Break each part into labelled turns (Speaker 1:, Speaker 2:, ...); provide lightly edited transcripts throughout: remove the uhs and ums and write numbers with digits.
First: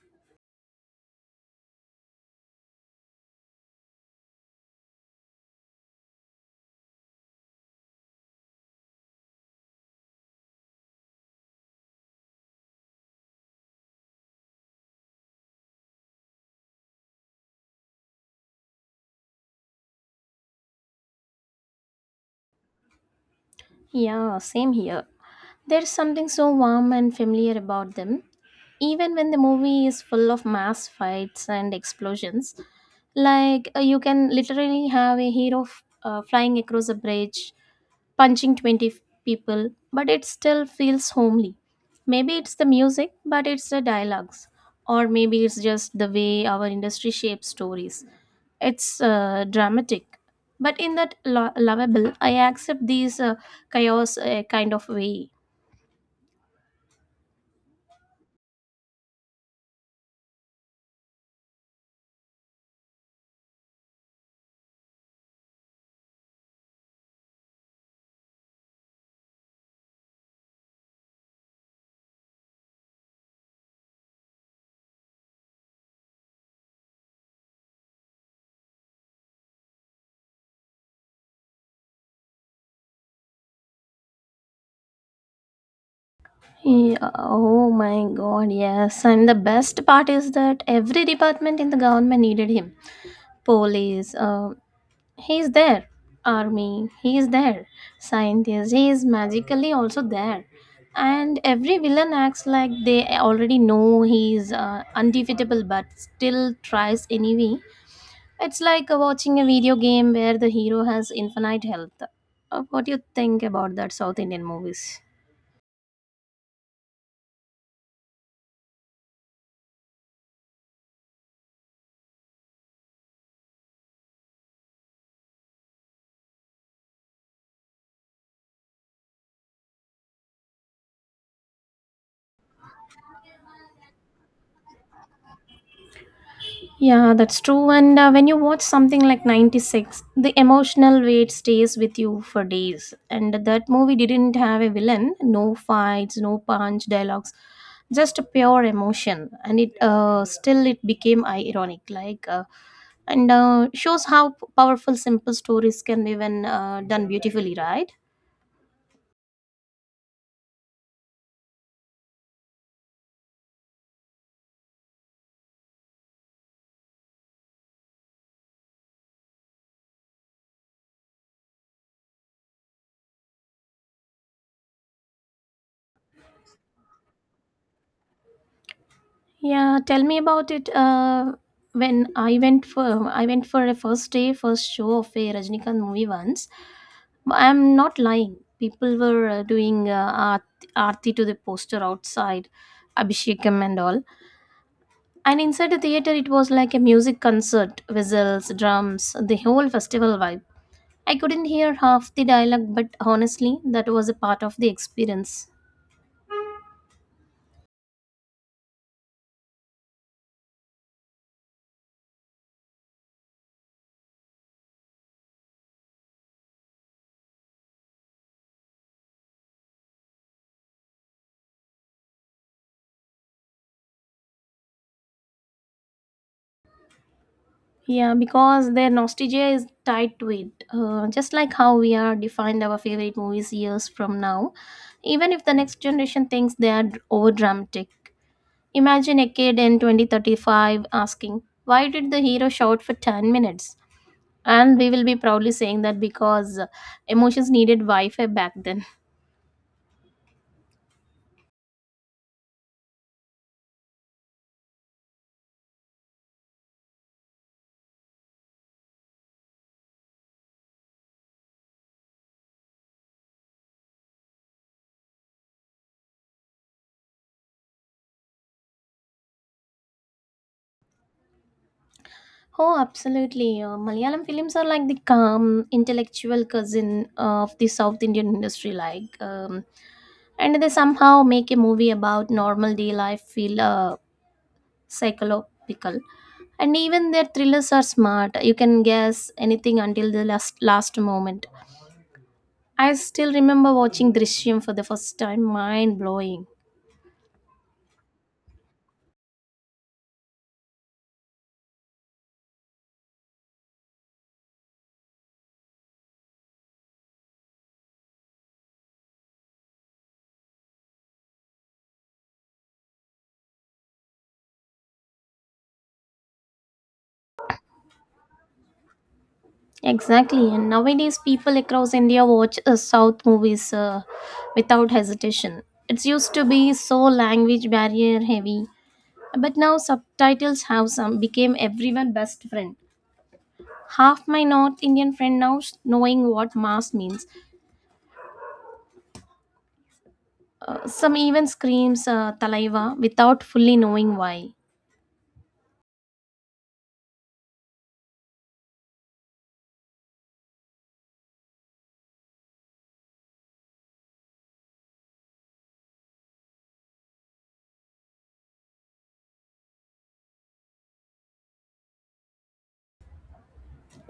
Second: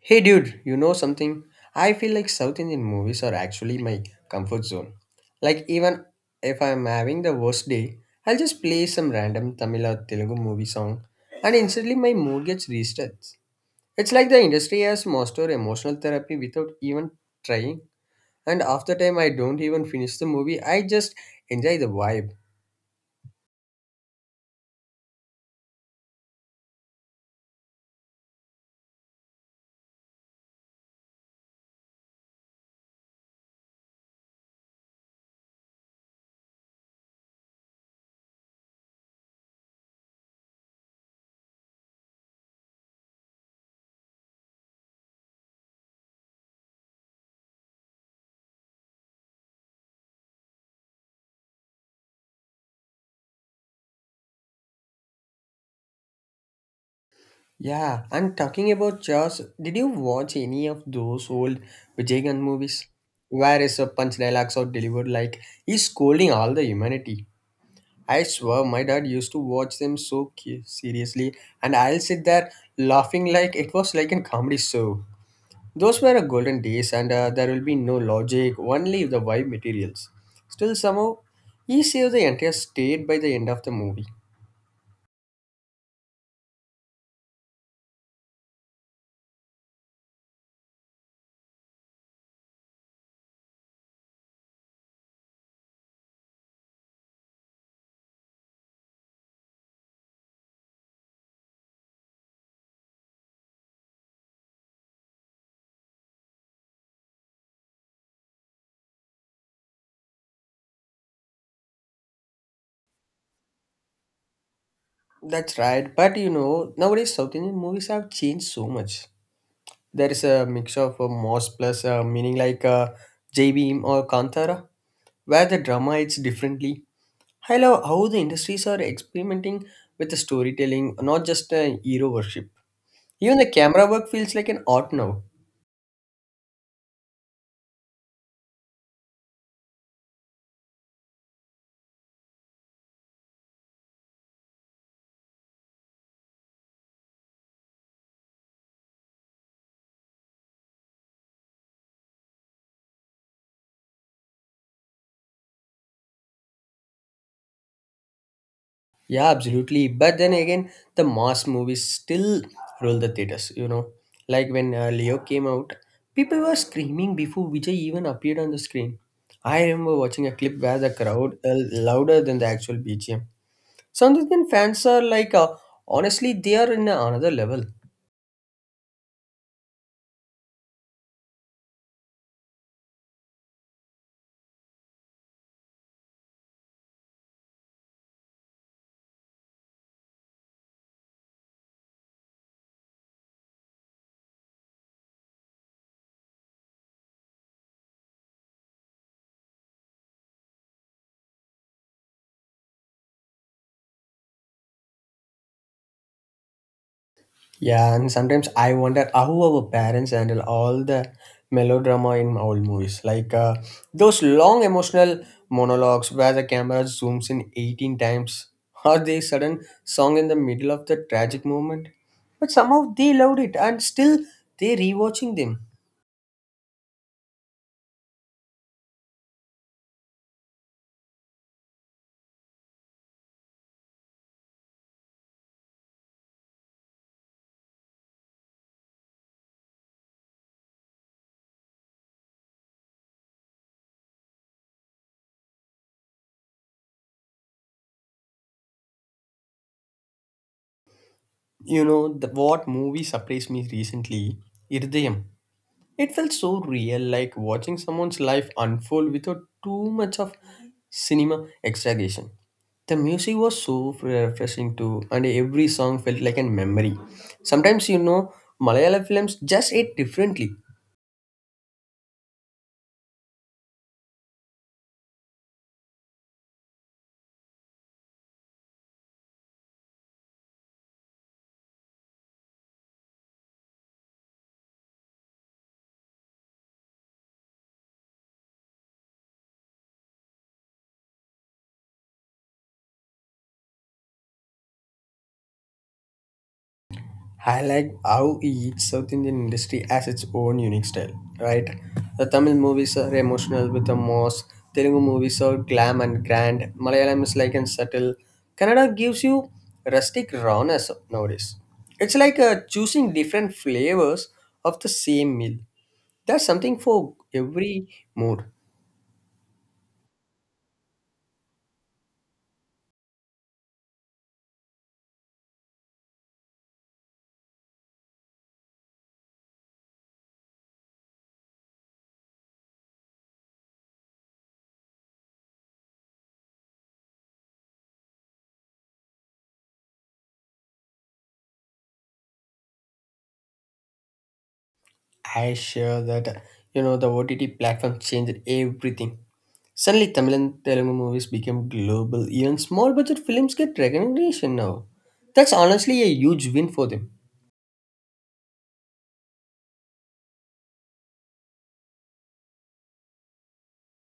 Speaker 1: Hey dude, you know something? I feel like South Indian movies are actually my comfort zone. Like even if I'm having the worst day, I'll just play some random Tamil or Telugu movie song and instantly my mood gets reset. It's like the industry has mastered emotional therapy without even trying and after time I don't even finish the movie, I just enjoy the vibe.
Speaker 2: Yeah, same here. There's something so warm and familiar about them. Even when the movie is full of mass fights and explosions, you can literally have a hero flying across a bridge, punching 20 people, but it still feels homely. Maybe it's the music, but it's the dialogues. Or maybe it's just the way our industry shapes stories. It's dramatic. But in that lovable, I accept these chaos kind of way.
Speaker 1: Yeah, and talking about Jaws, did you watch any of those old Vijayakanth movies? Where is a punch dialogues are delivered like he's scolding all the humanity. I swear my dad used to watch them so seriously and I'll sit there laughing like it was like a comedy show. Those were a golden days and there will be no logic, only the vibe materials. Still somehow, he saved the entire state by the end of the movie.
Speaker 2: Yeah, oh my god, yes. And the best part is that every department in the government needed him. Police, he's there. Army, he's there. Scientist, he is magically also there. And every villain acts like they already know he's undefeatable but still tries anyway. It's watching a video game where the hero has infinite health. What do you think about that South Indian movies?
Speaker 1: That's right, but you know, nowadays South Indian movies have changed so much. There is a mix of Moss plus meaning like J-Beam or Kantara, where the drama hits differently. I love how the industries are experimenting with the storytelling, not just hero worship. Even the camera work feels like an art now.
Speaker 2: Yeah, that's true. And when you watch something like 96, the emotional weight stays with you for days. And that movie didn't have a villain, no fights, no punch, dialogues, just a pure emotion. And it still it became ironic, like and shows how powerful simple stories can be when done beautifully, right?
Speaker 1: Yeah, absolutely. But then again, the mass movies still rule the theaters, you know. Like when Leo came out, people were screaming before Vijay even appeared on the screen. I remember watching a clip where the crowd louder than the actual BGM. South Indian fans are like, honestly, they are in another level.
Speaker 2: Yeah, tell me about it. When I went for a first day first show of a Rajnikant movie once. I'm not lying. People were doing arti to the poster outside, Abhishekam and all. And inside the theater, it was like a music concert, whistles, drums, the whole festival vibe. I couldn't hear half the dialogue, but honestly, that was a part of the experience.
Speaker 1: Yeah, and sometimes I wonder how our parents handle all the melodrama in old movies, like those long emotional monologues where the camera zooms in 18 times, or the sudden song in the middle of the tragic moment. But somehow they loved it, and still they rewatching them.
Speaker 2: Yeah, because their nostalgia is tied to it. Just like how we are defined our favorite movies years from now, even if the next generation thinks they are over dramatic. Imagine a kid in 2035 asking, why did the hero shout for 10 minutes? And we will be proudly saying that because emotions needed Wi Fi back then.
Speaker 1: You know what movie surprised me recently? Irdayam. It felt so real, like watching someone's life unfold without too much of cinema exaggeration. The music was so refreshing too, and every song felt like a memory. Sometimes, you know, Malayalam films just hit differently.
Speaker 2: Oh, absolutely. Malayalam films are like the calm, intellectual cousin of the South Indian industry, and they somehow make a movie about normal day life feel psychological. And even their thrillers are smart. You can guess anything until the last moment. I still remember watching Drishyam for the first time, mind blowing.
Speaker 1: I like how each South Indian industry has its own unique style, right? The Tamil movies are emotional with a moss, Telugu movies are glam and grand, Malayalam is like and subtle. Kannada gives you rustic rawness nowadays. It's like choosing different flavors of the same meal. There's something for every mood.
Speaker 2: Exactly, and nowadays people across India watch South movies without hesitation. It used to be so language barrier heavy, but now subtitles have some became everyone best friend. Half my North Indian friend now knowing what mass means. Some even screams "Talaiva" without fully knowing why.
Speaker 1: I share that you know the OTT platform changed everything. Suddenly, Tamil and Telugu movies became global. Even small budget films get recognition now. That's honestly a huge win for them.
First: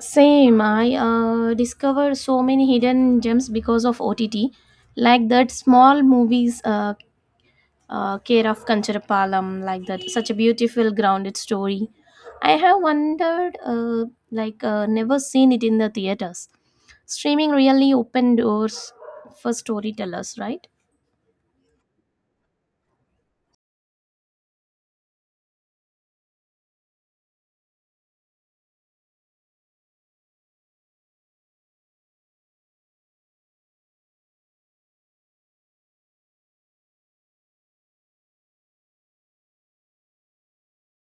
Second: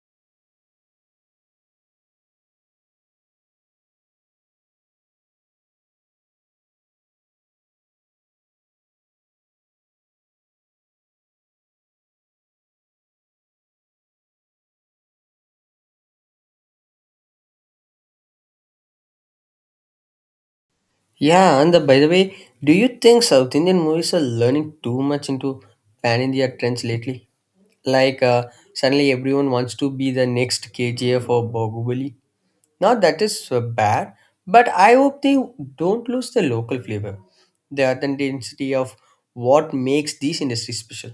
Speaker 2: Same, I discovered so many hidden gems because of OTT, like that small movies, Care of Kancharapalam, like that, such a beautiful grounded story. I have wondered, never seen it in the theaters. Streaming really opened doors for storytellers, right?
Speaker 1: Yeah, and by the way, do you think South Indian movies are learning too much into pan India trends lately? Like suddenly everyone wants to be the next KGF or Bahubali. Now that is bad, but I hope they don't lose the local flavor, the authenticity of what makes these industries special.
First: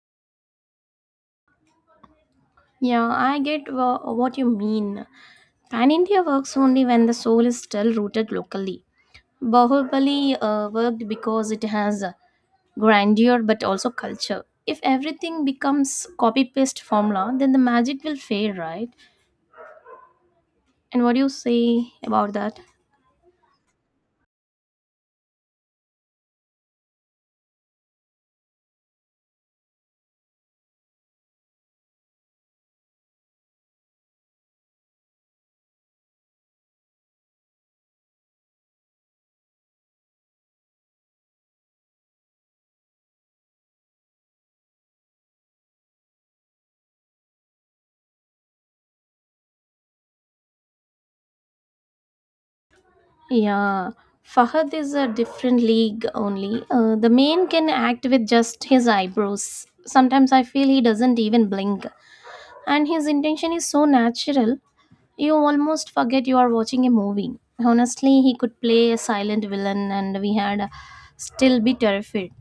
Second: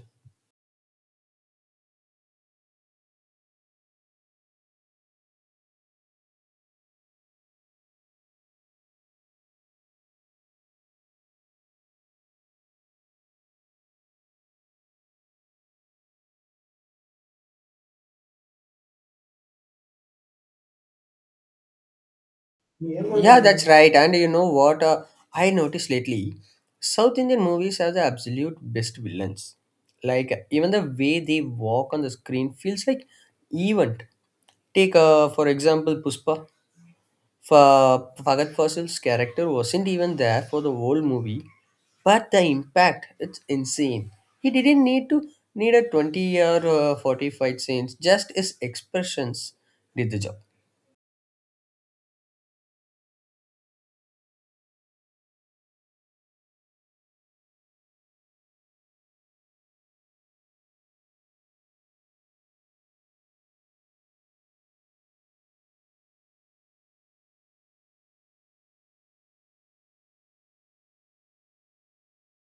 Speaker 2: Yeah, I get what you mean. Pan India works only when the soul is still rooted locally. Bahubali worked because it has. Grandeur but also culture. If everything becomes copy paste formula, then the magic will fade, right? And what do you say about that?
Speaker 1: Yeah, that's right. And you know what I noticed lately? South Indian movies have the absolute best villains. Like even the way they walk on the screen feels like event. Take for example Puspa. For Fagad Fawcet's character wasn't even there for the whole movie, but the impact it's insane. He didn't need a 20 or 40 fight scenes; just his expressions did the job.
Speaker 2: Yeah, Fahad is a different league only. The man can act with just his eyebrows. Sometimes I feel he doesn't even blink, and his intention is so natural you almost forget you are watching a movie. Honestly, he could play a silent villain and we had still be terrified.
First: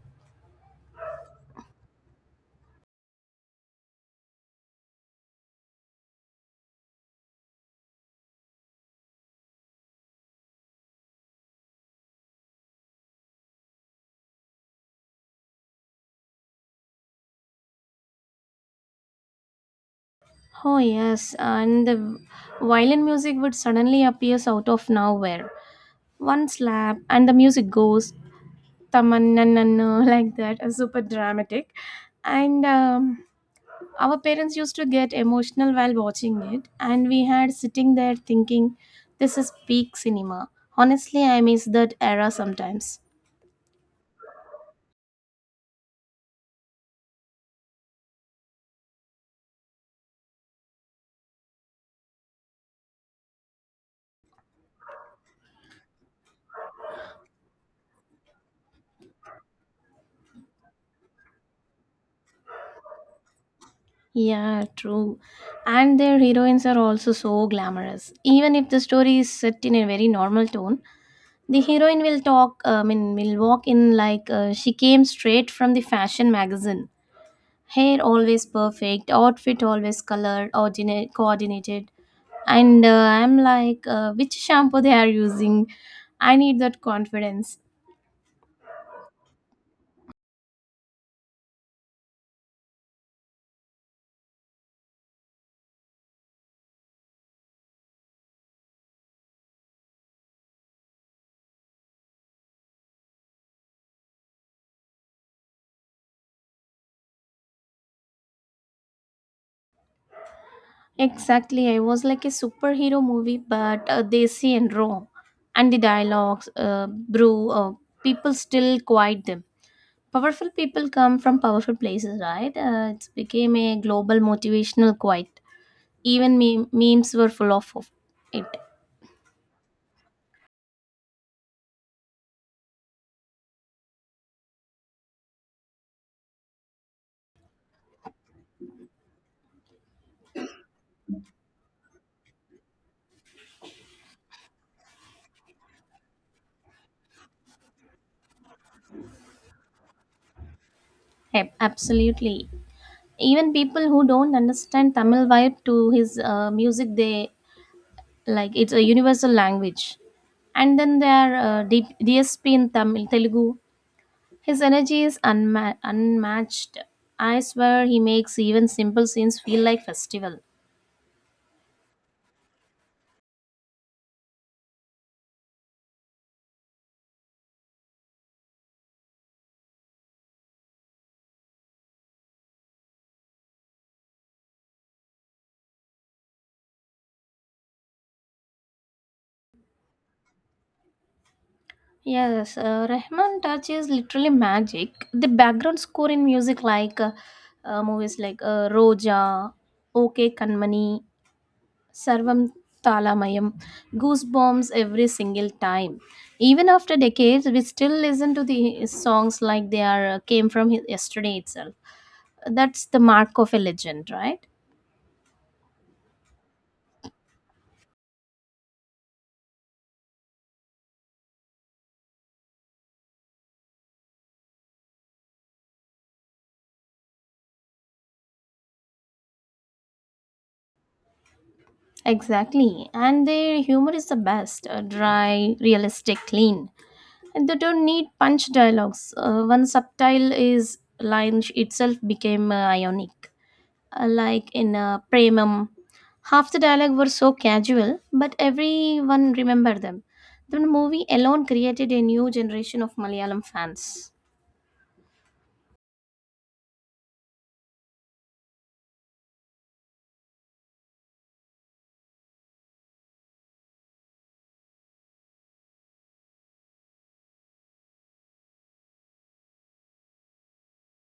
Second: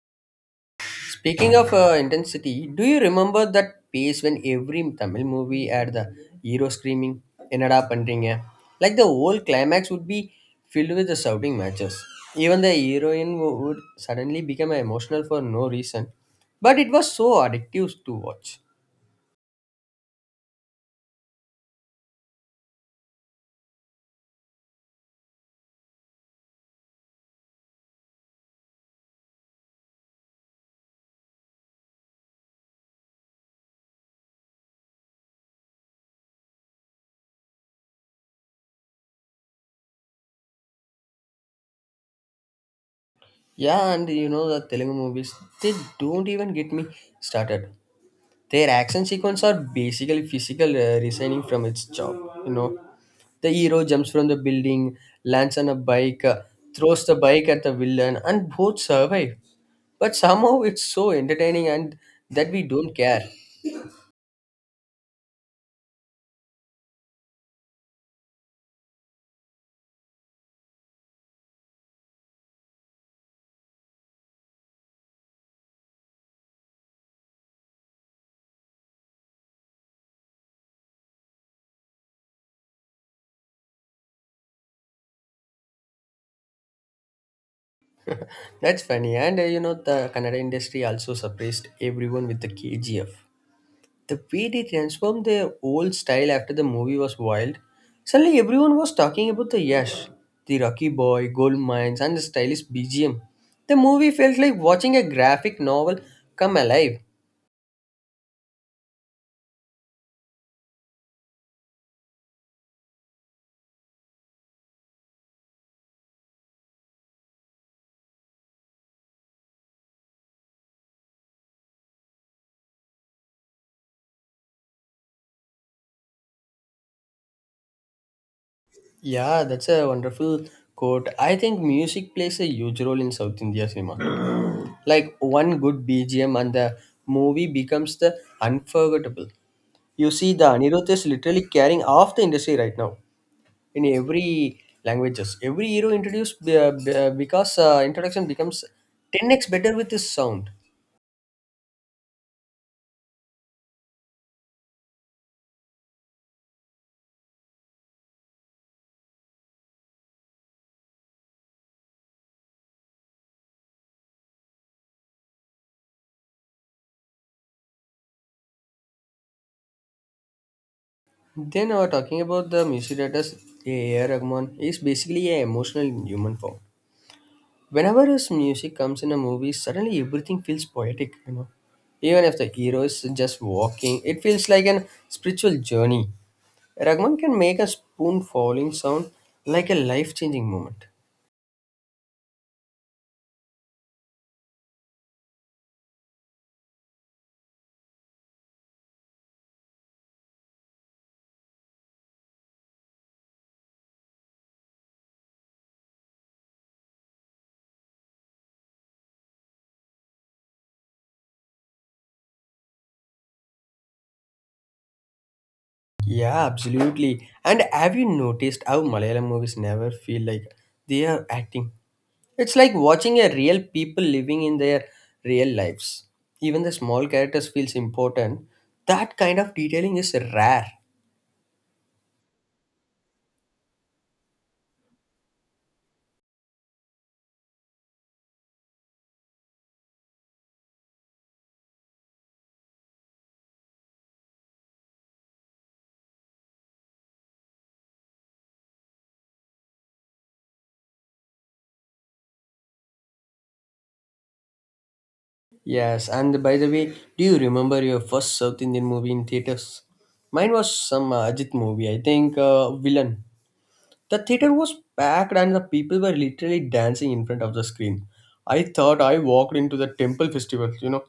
Speaker 1: Speaking of intensity, do you remember that pace when every Tamil movie had the hero screaming "Enada pandringa"? Like the whole climax would be filled with the shouting matches. Even the heroine would suddenly become emotional for no reason, but it was so addictive to watch.
Speaker 2: Oh, yes, and the violin music would suddenly appears out of nowhere. One slap, and the music goes tamannanana like that, super dramatic. And our parents used to get emotional while watching it, and we had sitting there thinking, this is peak cinema. Honestly, I miss that era sometimes.
Speaker 1: Yeah, and you know the Telugu movies, they don't even get me started. Their action sequence are basically physical resigning from its job, you know. The hero jumps from the building, lands on a bike, throws the bike at the villain, and both survive. But somehow it's so entertaining and that we don't care.
Speaker 2: Yeah, true. And their heroines are also so glamorous. Even if the story is set in a very normal tone, the heroine will talk I mean will walk in she came straight from the fashion magazine, hair always perfect, outfit always colored ordinate coordinated. And I'm which shampoo they are using. I need that confidence.
Speaker 1: That's funny. And you know, the Kannada industry also surprised everyone with the KGF. The way they transformed their old style after the movie was wild. Suddenly, everyone was talking about the Yash, the Rocky Boy, Gold Mines, and the stylish BGM. The movie felt like watching a graphic novel come alive.
Speaker 2: Exactly, I was like a superhero movie but see and raw. And the dialogues brew people still quiet them. "Powerful people come from powerful places," right? It became a global motivational quote. Even memes were full of it.
Speaker 1: Yeah, that's a wonderful quote. I think music plays a huge role in South India cinema. Like one good BGM and the movie becomes the unforgettable. You see, the Anirudh is literally carrying off the industry right now in every languages. Every hero introduced be- because introduction becomes 10x better with his sound.
Speaker 2: Absolutely. Even people who don't understand Tamil vibe to his music, they like it's a universal language. And then there are DSP in Tamil Telugu. His energy is unmatched. I swear he makes even simple scenes feel like festival.
Speaker 1: Then, talking about the music directors, A.R. Rahman is basically an emotional in human form. Whenever his music comes in a movie, suddenly everything feels poetic, you know. Even if the hero is just walking, it feels like an spiritual journey. Ragman can make a spoon falling sound like a life changing moment.
Speaker 2: Yes, Rahman touch is literally magic. The background score in music, movies Roja, OK Kanmani, Sarvam Talamayam, goosebumps every single time. Even after decades, we still listen to the songs like they are came from yesterday itself. That's the mark of a legend, right?
Speaker 1: Yeah, absolutely. And have you noticed how Malayalam movies never feel like they are acting? It's like watching a real people living in their real lives. Even the small characters feels important. That kind of detailing is rare.
Speaker 2: Exactly. And their humor is the best, dry, realistic, clean. And they don't need punch dialogues. One subtile is line itself became ionic. Like in Premam, half the dialogue were so casual, but everyone remembered them. The movie alone created a new generation of Malayalam fans.
Speaker 1: Yes, and by the way, do you remember your first South Indian movie in theaters? Mine was some Ajit movie, I think Villain. The theater was packed and the people were literally dancing in front of the screen. I thought I walked into the temple festival, you know.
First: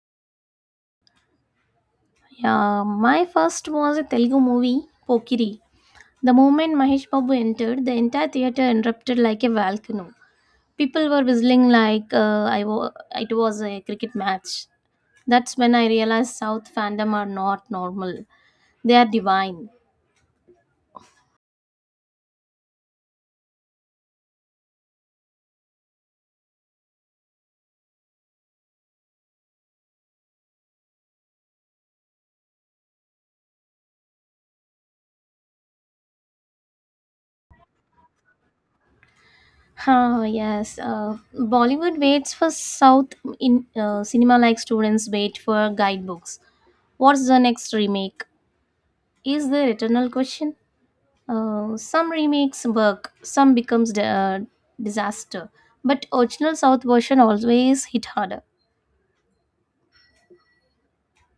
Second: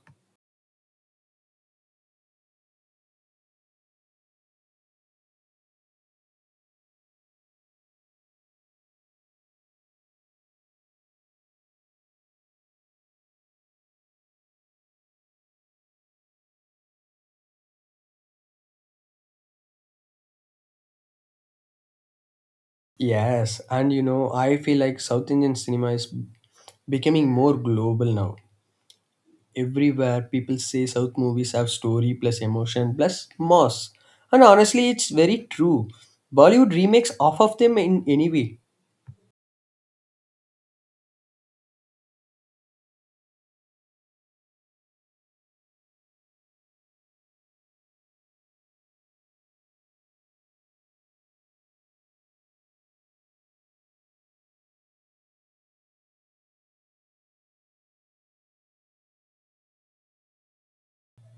Speaker 2: Yeah, my first was a Telugu movie, Pokiri. The moment Mahesh Babu entered, the entire theater erupted like a volcano. People were whistling like it was a cricket match. That's when I realized South fandom are not normal. They are divine.
Speaker 1: Yes, and you know, I feel like South Indian cinema is becoming more global now. Everywhere people say South movies have story plus emotion plus mass. And honestly, it's very true. Bollywood remakes half of them in any way.
Speaker 2: Ah, yes. Bollywood waits for South in cinema like students wait for guidebooks. What's the next remake? Is the eternal question. Some remakes work, some becomes a disaster, but original South version always hit harder.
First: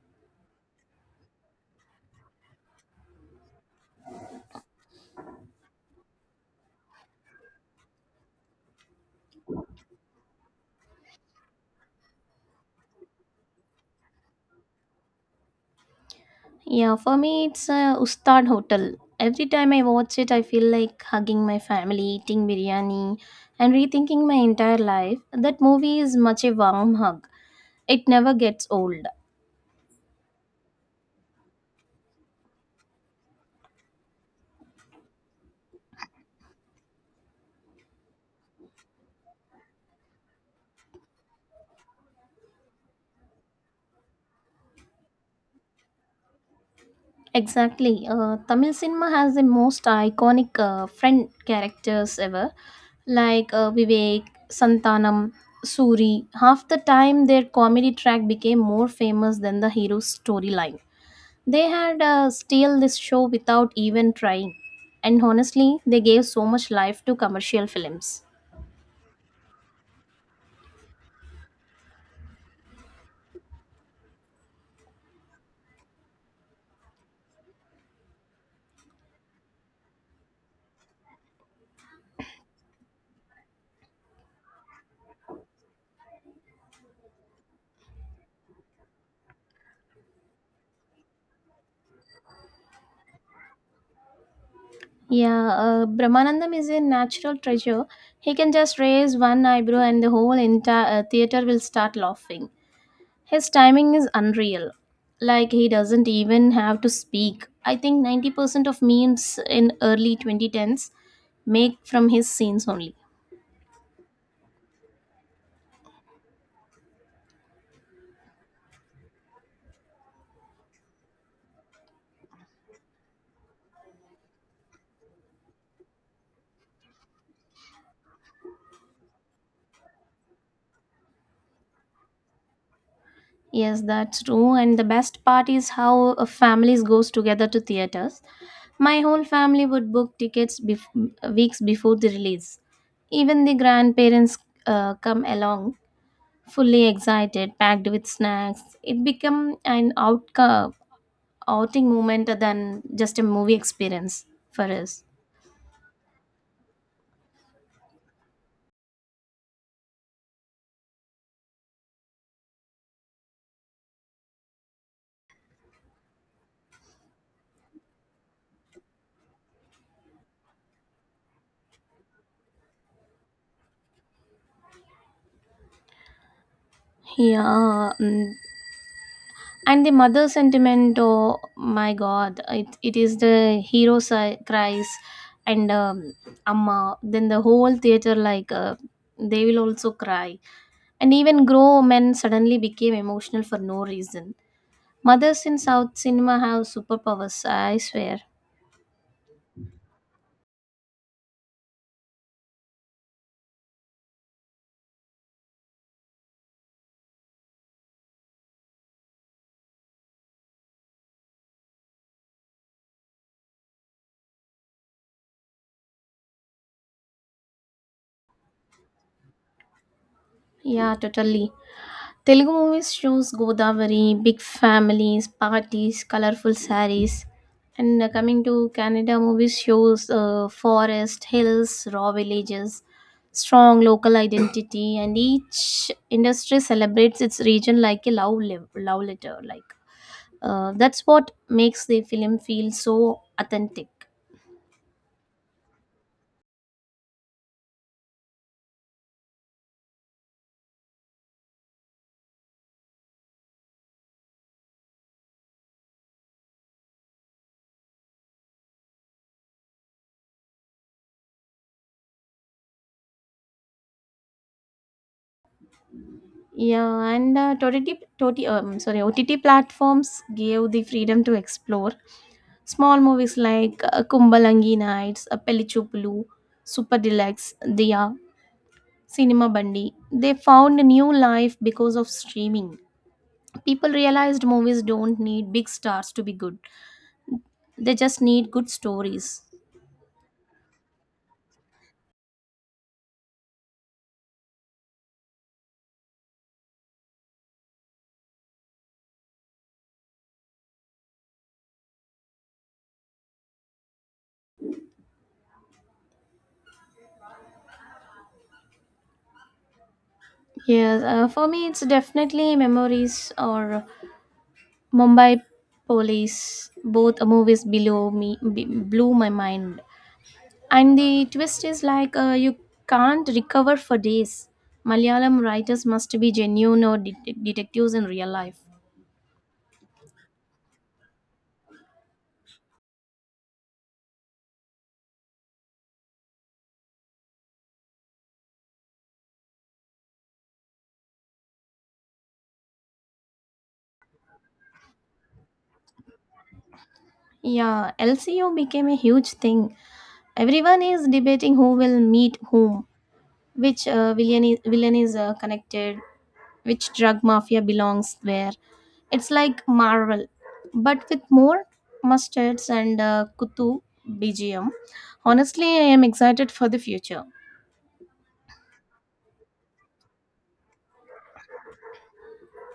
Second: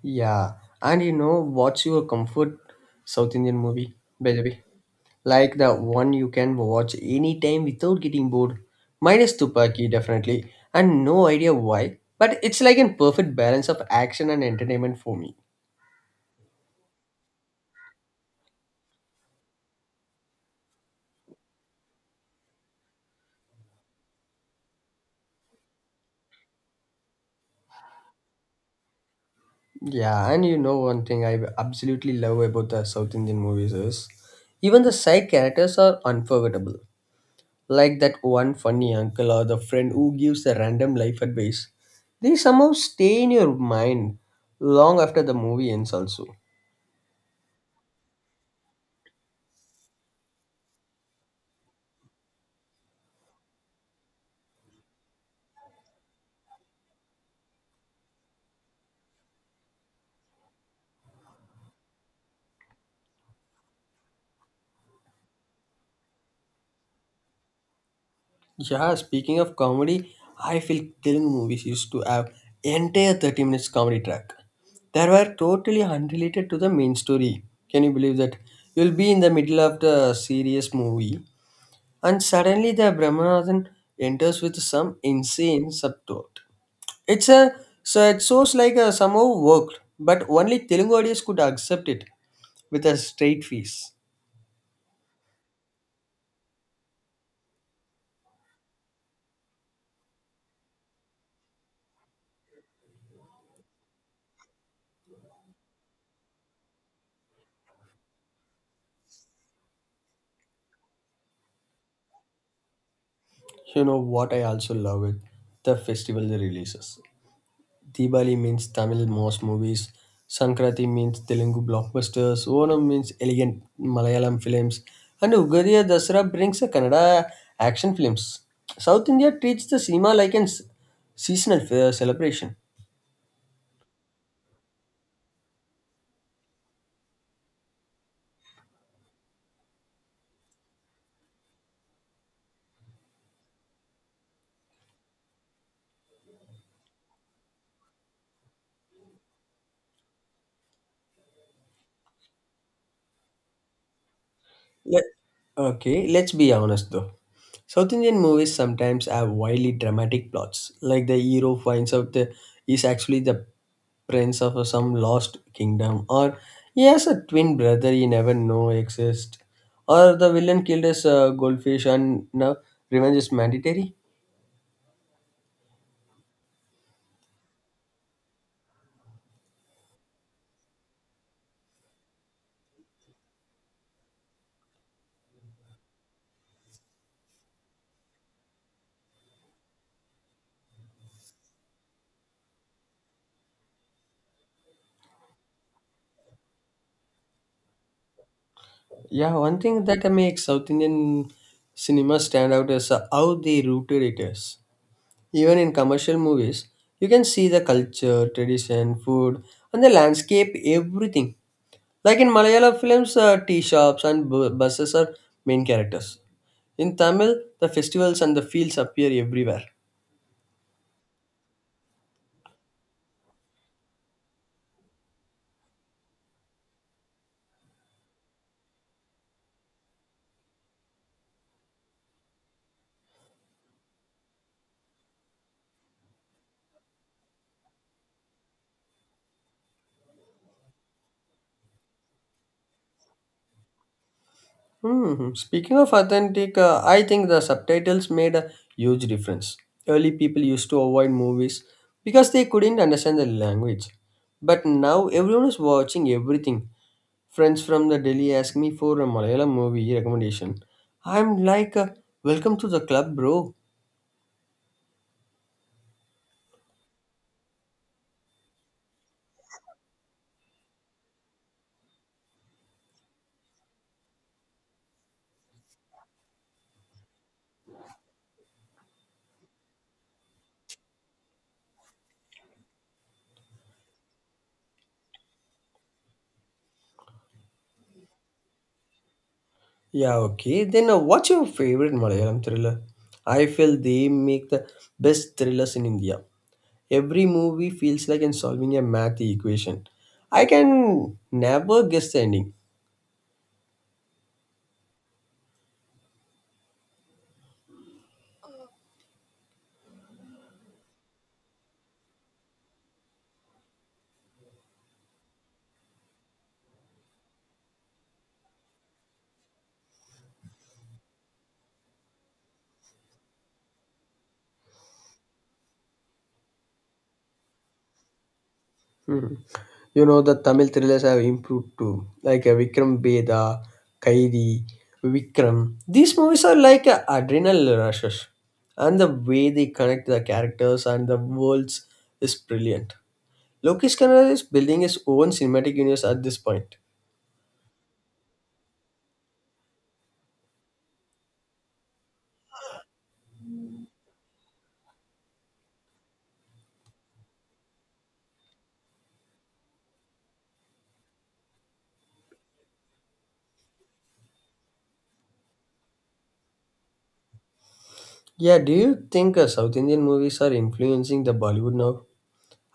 Speaker 1: Yeah, and you know what's your comfort South Indian movie, by the way? Like the one you can watch anytime without getting bored. Mine is Tupaki, definitely, and no idea why, but it's like a perfect balance of action and entertainment for me.
Speaker 2: Yeah, for me, it's a Ustad Hotel. Every time I watch it, I feel like hugging my family, eating biryani, and rethinking my entire life. That movie is much a warm hug. It never gets old.
Speaker 1: Yeah, and you know one thing I absolutely love about the South Indian movies is even the side characters are unforgettable. Like that one funny uncle or the friend who gives a random life advice. They somehow stay in your mind long after the movie ends, also.
Speaker 2: Exactly. Tamil cinema has the most iconic friend characters ever, like Vivek, Santanam, Suri. Half the time, their comedy track became more famous than the hero's storyline. They had steal this show without even trying. And honestly, they gave so much life to commercial films.
Speaker 1: Yeah, speaking of comedy, I feel Telugu movies used to have entire 30 minutes comedy track. They were totally unrelated to the main story. Can you believe that? You'll be in the middle of the serious movie and suddenly the Brahmanathan enters with some insane subplot. It's a it shows like a somehow worked, but only Telugu audience could accept it with a straight face.
Speaker 2: Yeah, Brahmanandam is a natural treasure. He can just raise one eyebrow and the whole entire theater will start laughing. His timing is unreal. Like he doesn't even have to speak. I think 90% of memes in early 2010s make from his scenes only.
Speaker 1: You know what I also love it? The festival releases. Diwali means Tamil most movies. Sankranti means Telugu blockbusters. Onam means elegant Malayalam films. And Ugariya Dasara brings a Kannada action films. South India treats the cinema like a seasonal celebration.
Speaker 2: Yes, that's true. And the best part is how families goes together to theaters. My whole family would book tickets weeks before the release. Even the grandparents come along, fully excited, packed with snacks. It become an outing moment than just a movie experience for
Speaker 1: Let,
Speaker 2: us.
Speaker 1: okay, let's be honest though. South Indian movies sometimes have wildly dramatic plots, like the hero finds out the is actually the prince of some lost kingdom, or he has a twin brother he never know exists, or the villain killed his goldfish and now revenge is mandatory.
Speaker 2: Yeah, mm, and the mother sentiment, oh my god, it is the hero cries and amma, then the whole theater they will also cry, and even grown men suddenly became emotional for no reason. Mothers in south cinema have superpowers, I swear.
Speaker 1: Yeah, one thing that makes South Indian cinema stand out is how they rooted it is. Even in commercial movies, you can see the culture, tradition, food, and the landscape, everything. Like in Malayalam films, tea shops and buses are main characters. In Tamil, the festivals and the fields appear everywhere.
Speaker 2: Yeah, totally. Telugu movies shows Godavari, big families, parties, colorful sarees. And coming to Canada movies shows forest, hills, raw villages, strong local identity, and each industry celebrates its region like a love letter. That's what makes the film feel so authentic.
Speaker 1: Hmm. Speaking of authentic, I think the subtitles made a huge difference. Early people used to avoid movies because they couldn't understand the language. But now everyone is watching everything. Friends from the Delhi ask me for a Malayalam movie recommendation. I'm like, welcome to the club, bro.
Speaker 2: Yeah, and uh, OTT, OTT, um, sorry, OTT platforms gave the freedom to explore small movies like Kumbalangi Nights, Pellichupulu, Super Deluxe, Diya, Cinema Bandi. They found a new life because of streaming. People realized movies don't need big stars to be good. They just need good stories.
Speaker 1: Yeah, okay. Then what's your favorite Malayalam thriller? I feel they make the best thrillers in India. Every movie feels like I'm solving a math equation. I can never guess the ending.
Speaker 2: Yes, for me, it's definitely Memories or Mumbai Police. Both movies blew my mind. And the twist is you can't recover for days. Malayalam writers must be genuine or detectives in real life.
Speaker 1: Hmm. You know, the Tamil thrillers have improved too, like Vikram Beda, Kairi, Vikram. These movies are like adrenal rushes, and the way they connect the characters and the worlds is brilliant. Lokesh Kanada is building his own cinematic universe at this point.
Speaker 2: Yeah, LCU became a huge thing. Everyone is debating who will meet whom, which villain is connected, which drug mafia belongs where. It's like Marvel, but with more mustards and Kutu BGM. Honestly, I am excited for the future.
Speaker 1: Yeah, do you think South Indian movies are influencing the Bollywood now?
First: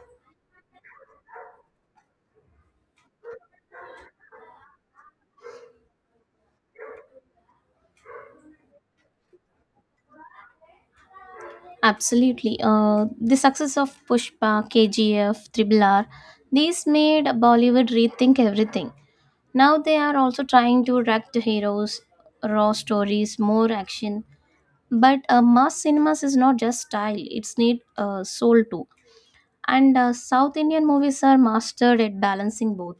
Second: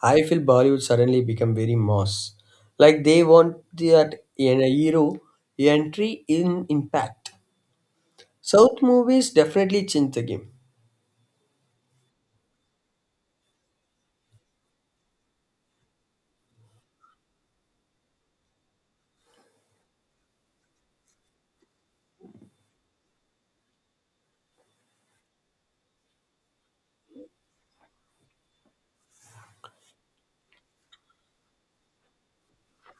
Speaker 1: I feel Bollywood suddenly become very moss. Like they want that in a hero entry in impact. South movies definitely change the game.
Speaker 2: Absolutely. The success of Pushpa, KGF, Triple R, these made Bollywood rethink everything. Now they are also trying to react to heroes, raw stories, more action. But mass cinemas is not just style; it's need soul too. And South Indian movies are mastered at balancing both.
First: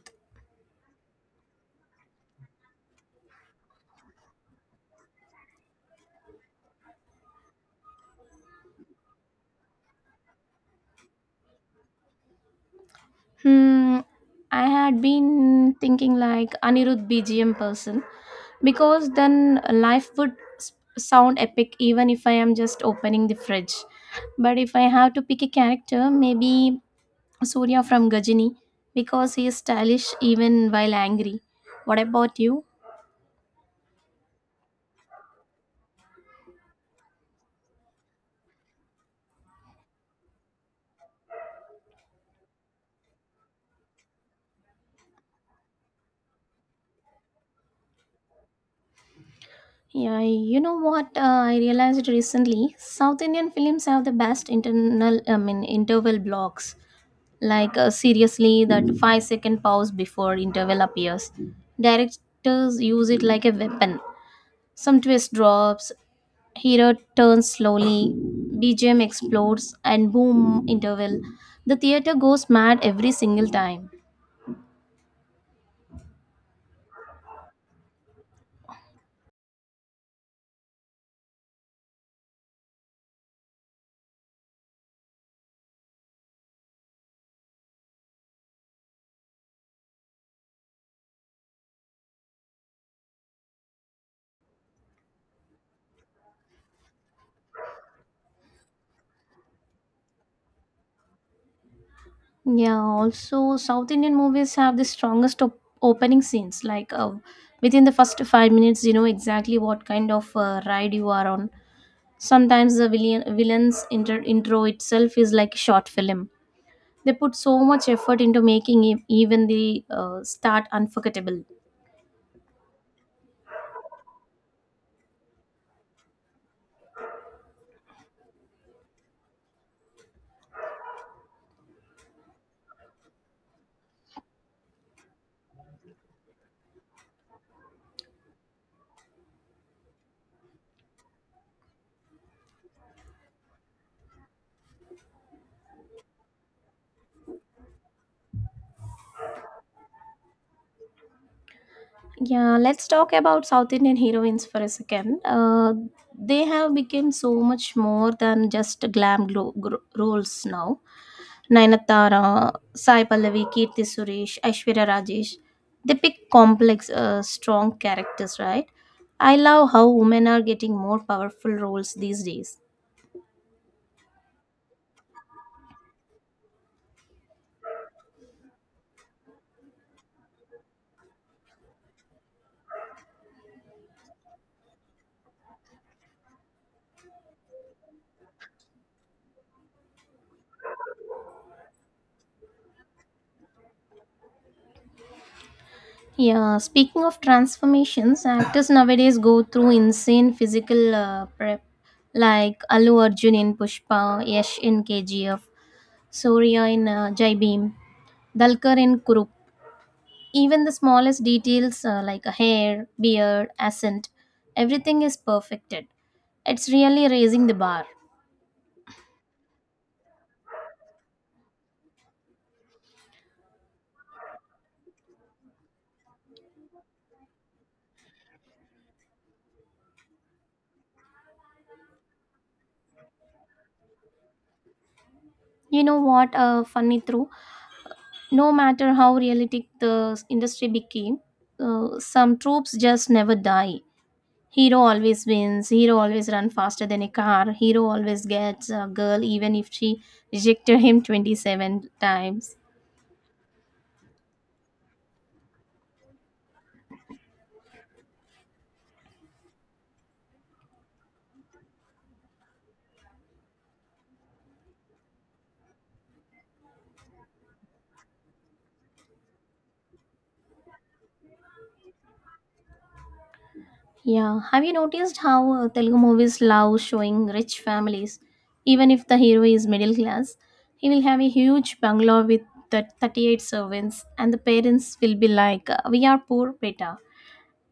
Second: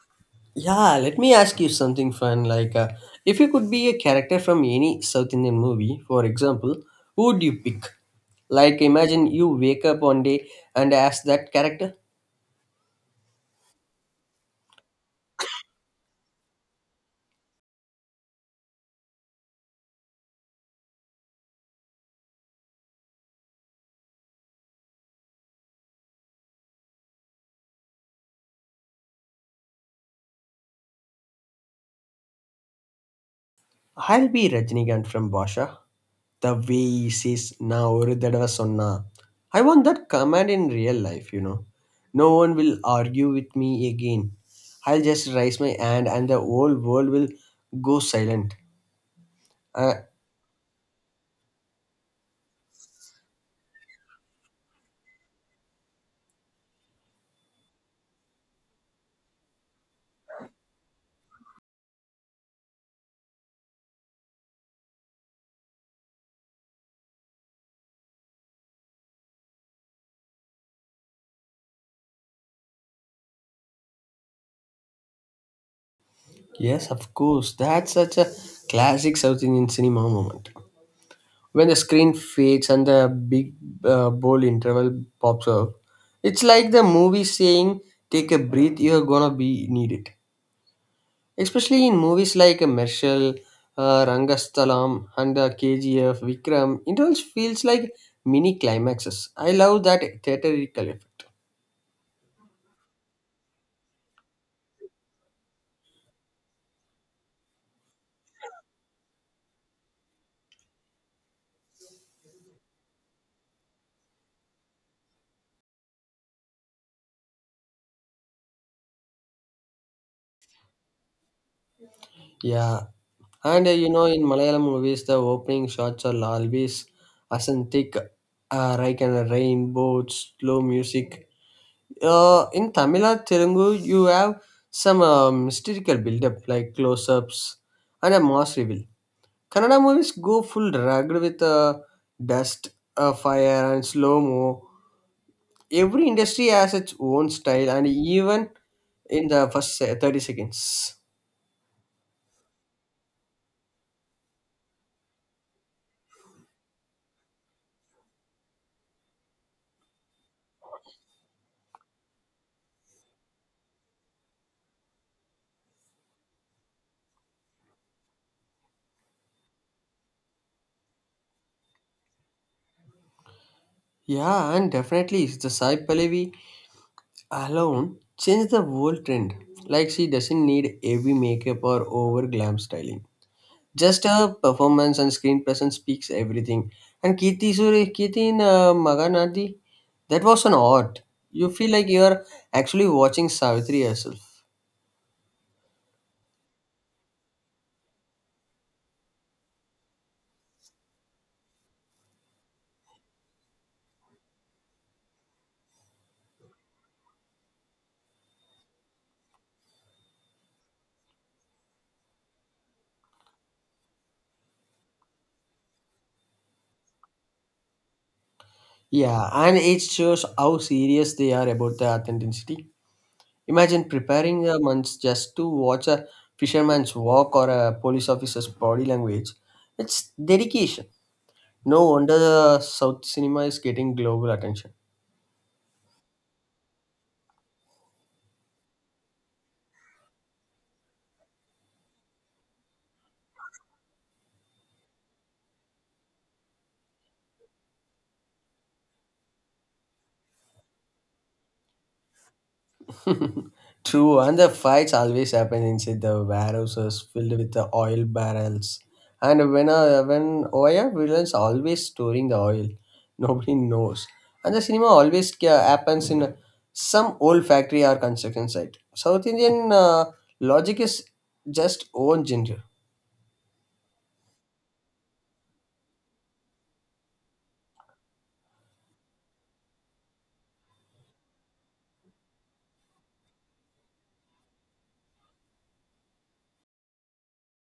Speaker 1: Yeah, let me ask you something fun. Like, if you could be a character from any South Indian movie, for example, who would you pick? Like, imagine you wake up one day and ask that character,
Speaker 2: Hmm, I had been thinking like Anirudh BGM person because then life would sound epic even if I am just opening the fridge. But if I have to pick a character, maybe Surya from Gajini because he is stylish even while angry. What about you?
Speaker 1: "I'll be Rajinikanth from Basha." The way says நான் ஒரு தடவை சொன்னா, I want that command in real life, you know. No one will argue with me again. I'll just raise my hand and the whole world will go silent. Uh,
Speaker 2: Yeah, you know what, I realized recently? South Indian films have the best interval blocks like seriously, that 5 second pause before interval appears. Directors use it like a weapon. Some twist drops, hero turns slowly, bgm explodes and boom, interval. The theater goes mad every single time.
Speaker 1: yes, of course. That's such a classic South Indian cinema moment. When the screen fades and the big bold interval pops up, it's like the movie saying, "Take a breath, you're gonna be needed." Especially in movies like Marshall, Rangasthalam, and KGF, Vikram, it all feels like mini climaxes. I love that theatrical effect.
Speaker 2: Yeah, also South Indian movies have the strongest opening scenes like within the first 5 minutes you know exactly what kind of ride you are on. Sometimes the intro itself is like a short film. They put so much effort into making even the start unforgettable.
Speaker 1: Yeah, and in Malayalam movies, the opening shots are always authentic, like a rainbow, slow music. In Tamil or Telugu, you have some mystical build-up like close-ups and a mass reveal. Kannada movies go full rugged with dust, fire, and slow mo. Every industry has its own style, and even in the 30 seconds.
Speaker 2: Yeah, let's talk about South Indian heroines for a second. They have become so much more than just roles now. Nayanthara, Sai Pallavi, Kirti Suresh, Aishwarya Rajesh. They pick complex, strong characters, right? I love how women are getting more powerful roles these days.
Speaker 1: Yeah, and definitely the Sai Pallavi alone changed the whole trend. Like she doesn't need heavy makeup or over glam styling. Just her performance and screen presence speaks everything. And Kirti in Maganadi, that was an art. You feel like you are actually watching Savitri herself.
Speaker 2: Yeah, speaking of transformations, actors nowadays go through insane physical prep, like Allu Arjun in Pushpa, Yash in KGF, Surya in Jai Bhim, Dalkar in Kurup. Even the smallest details like a hair, beard, accent, everything is perfected. It's really raising the bar.
Speaker 1: Yeah, and it shows how serious they are about the authenticity. Imagine preparing a month just to watch a fisherman's walk or a police officer's body language. It's dedication. No wonder the South cinema is getting global attention.
Speaker 2: You know what? Funny through, no matter how realistic the industry became, some tropes just never die. Hero always wins. Hero always run faster than a car. Hero always gets a girl even if she rejected him 27 times.
Speaker 1: True, and the fights always happen inside the warehouses filled with the oil barrels. And when why are villains always storing the oil? Nobody knows. And the cinema happens in some old factory or construction site. South Indian logic is just own genre.
Speaker 2: Yeah, have you noticed how Telugu movies love showing rich families? Even if the hero is middle class, he will have a huge bungalow with the 38 servants, and the parents will be like, we are poor, beta.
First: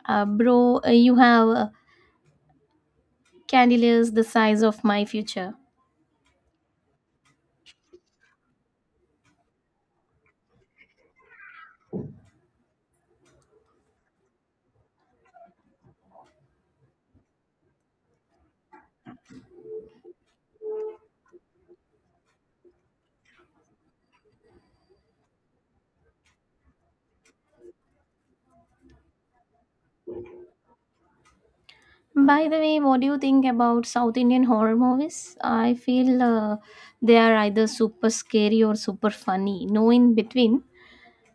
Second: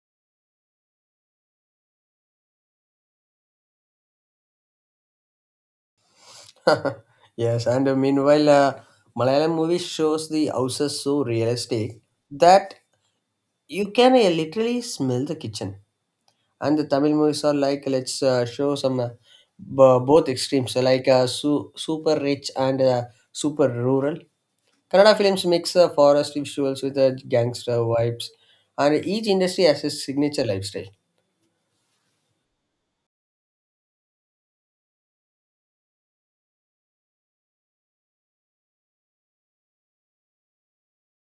Speaker 2: Bro, you have candeliers the size of my future.
Speaker 1: Yes, and meanwhile, Malayalam movie shows the houses so realistic that you can literally smell the kitchen. And the Tamil movies are like, let's show some both extremes super rich and super rural. Kannada films mix forest visuals with gangster vibes, and each industry has its signature lifestyle.
Speaker 2: By the way, what do you think about South Indian horror movies? I feel they are either super scary or super funny. No in between.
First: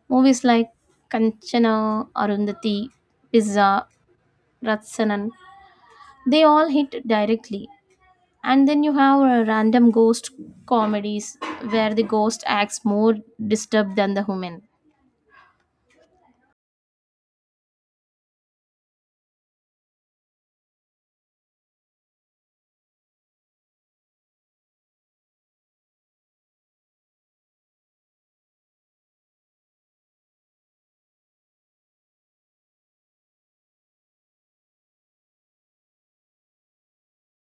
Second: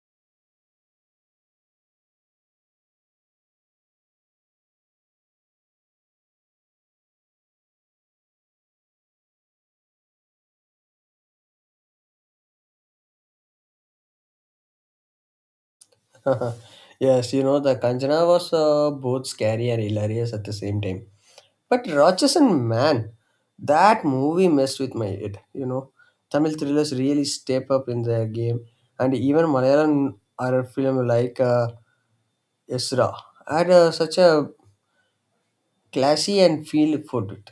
Speaker 2: Movies like Kanchana, Arundhati, Pizza, Ratsanan, they all hit directly. And then you have random ghost comedies where the ghost acts more disturbed than the human.
Speaker 1: Yes, you know the Kanchana was both scary and hilarious at the same time. But Rochesson Man, that movie messed with my head. You know, Tamil thrillers really step up in their game, and even Malayalam horror film like Ezra had a, such a classy and feel for it.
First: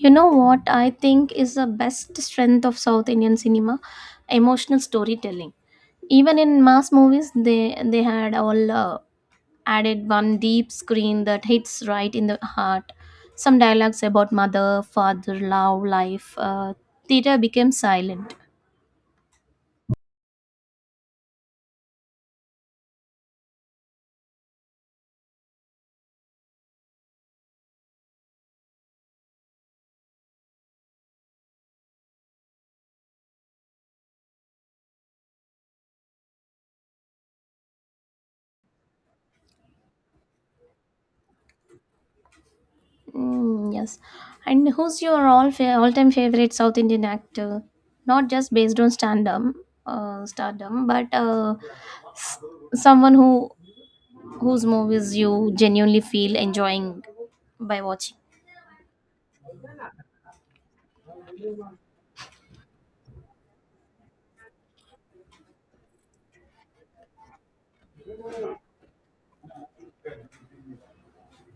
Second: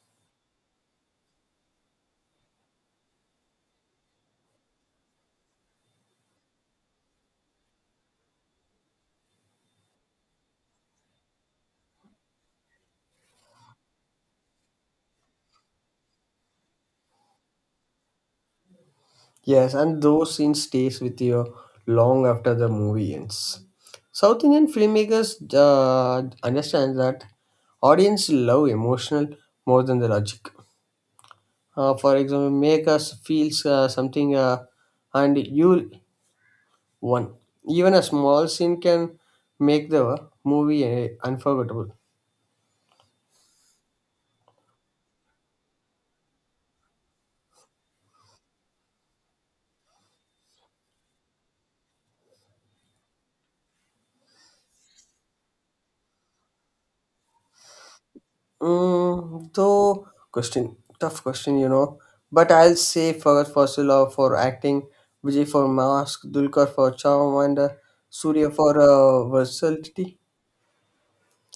Speaker 2: You know what I think is the best strength of South Indian cinema? Emotional storytelling. Even in mass movies, they had all added one deep screen that hits right in the heart. Some dialogues about mother, father, love, life. Theater became silent.
Speaker 1: Yes, and those scenes stays with you long after the movie ends. South Indian filmmakers understand that audience love emotional more than the logic. For example, make us feel something and you won. Even a small scene can make the movie unforgettable.
Speaker 2: Mm, yes. And who's your all-time favorite South Indian actor? Not just based on stand-up, stardom, but s- someone whose movies you genuinely feel enjoying by watching.
Speaker 1: Mm, though question, tough question, you know. But I'll say Fagad Fawzia for acting, Vijay for mask, Dulkar for charm, and Surya for versatility.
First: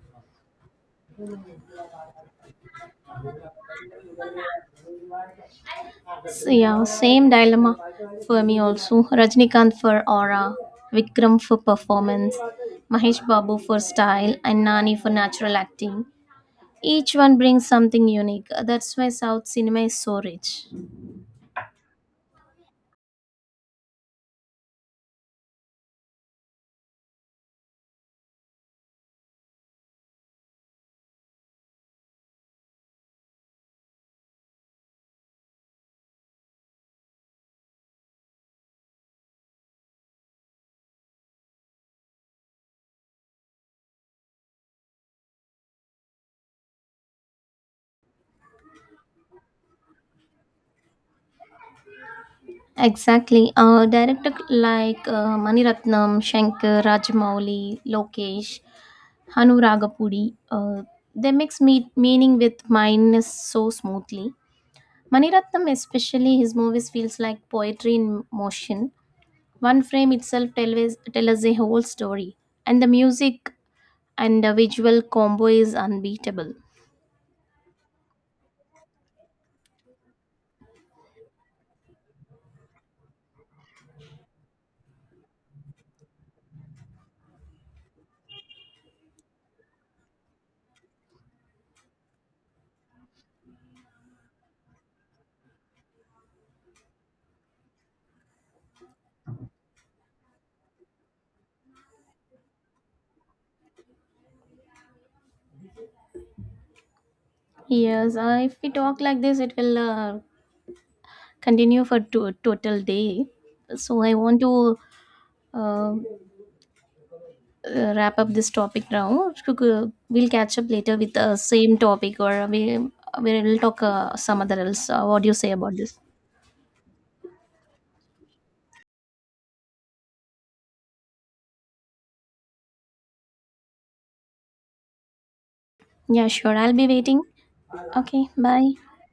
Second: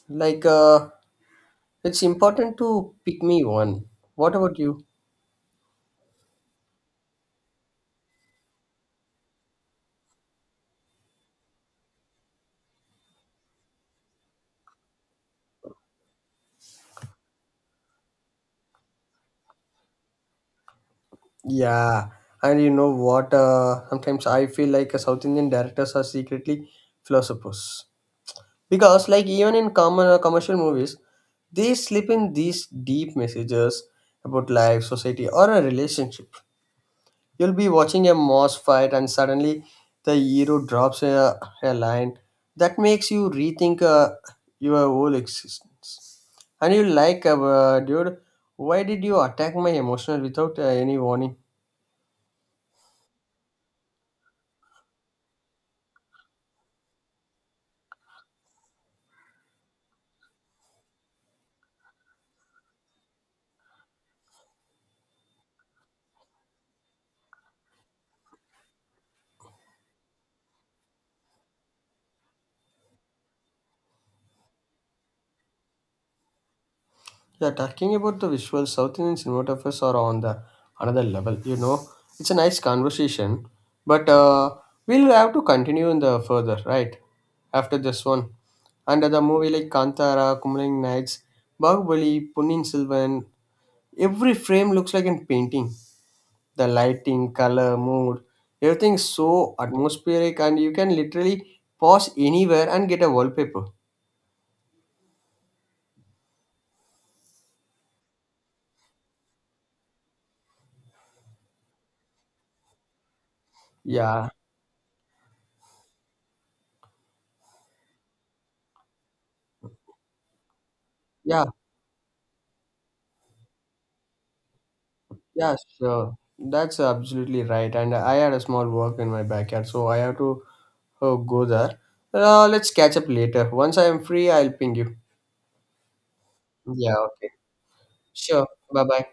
Speaker 1: Like, uh, it's important to pick me one. What about you?
Speaker 2: Yeah, same dilemma for me also. Rajnikant for aura, Vikram for performance, Mahesh Babu for style, and Nani for natural acting. Each one brings something unique. That's why South cinema is so rich.
Speaker 1: Yeah, and you know what? Sometimes I feel like South Indian directors are secretly philosophers, because like even in common commercial movies they slip in these deep messages about life, society, or a relationship. You'll be watching a moss fight and suddenly the hero drops a line that makes you rethink your whole existence, and you like, dude, why did you attack my emotional without any warning?
Speaker 2: Exactly. Director like Maniratnam, Shankar, Rajamouli, Lokesh, Hanu Ragapudi, they mix meaning with mindness so smoothly. Maniratnam, especially his movies, feels like poetry in motion. One frame itself tell us a whole story, and the music and the visual combo is unbeatable.
Speaker 1: Yeah, talking about the visual, South Indian cinematographers are on the another level. You know, it's a nice conversation, but we'll have to continue in the further right after this one. And the movie like Kantara, Kumaling Nights, Bahubali, Punin Silvan, every frame looks like a painting. The lighting, color, mood, everything is so atmospheric, and you can literally pause anywhere and get a wallpaper.
Speaker 2: Yes, if we talk like this, it will continue for total day. So I
Speaker 1: Yeah,
Speaker 2: want to uh, wrap up this topic now. We'll catch up later with the
Speaker 1: yeah.
Speaker 2: same topic, or we will talk some other else. What do you say
Speaker 1: Yeah,
Speaker 2: about this?
Speaker 1: sure. That's absolutely right. And I had a small work in my backyard, so I have to go there. Let's catch up later. Once I am free, I'll ping you.
Speaker 2: Yeah, sure. I'll be
Speaker 1: Yeah,
Speaker 2: waiting.
Speaker 1: okay.
Speaker 2: Okay,
Speaker 1: Sure.
Speaker 2: bye.
Speaker 1: Bye bye.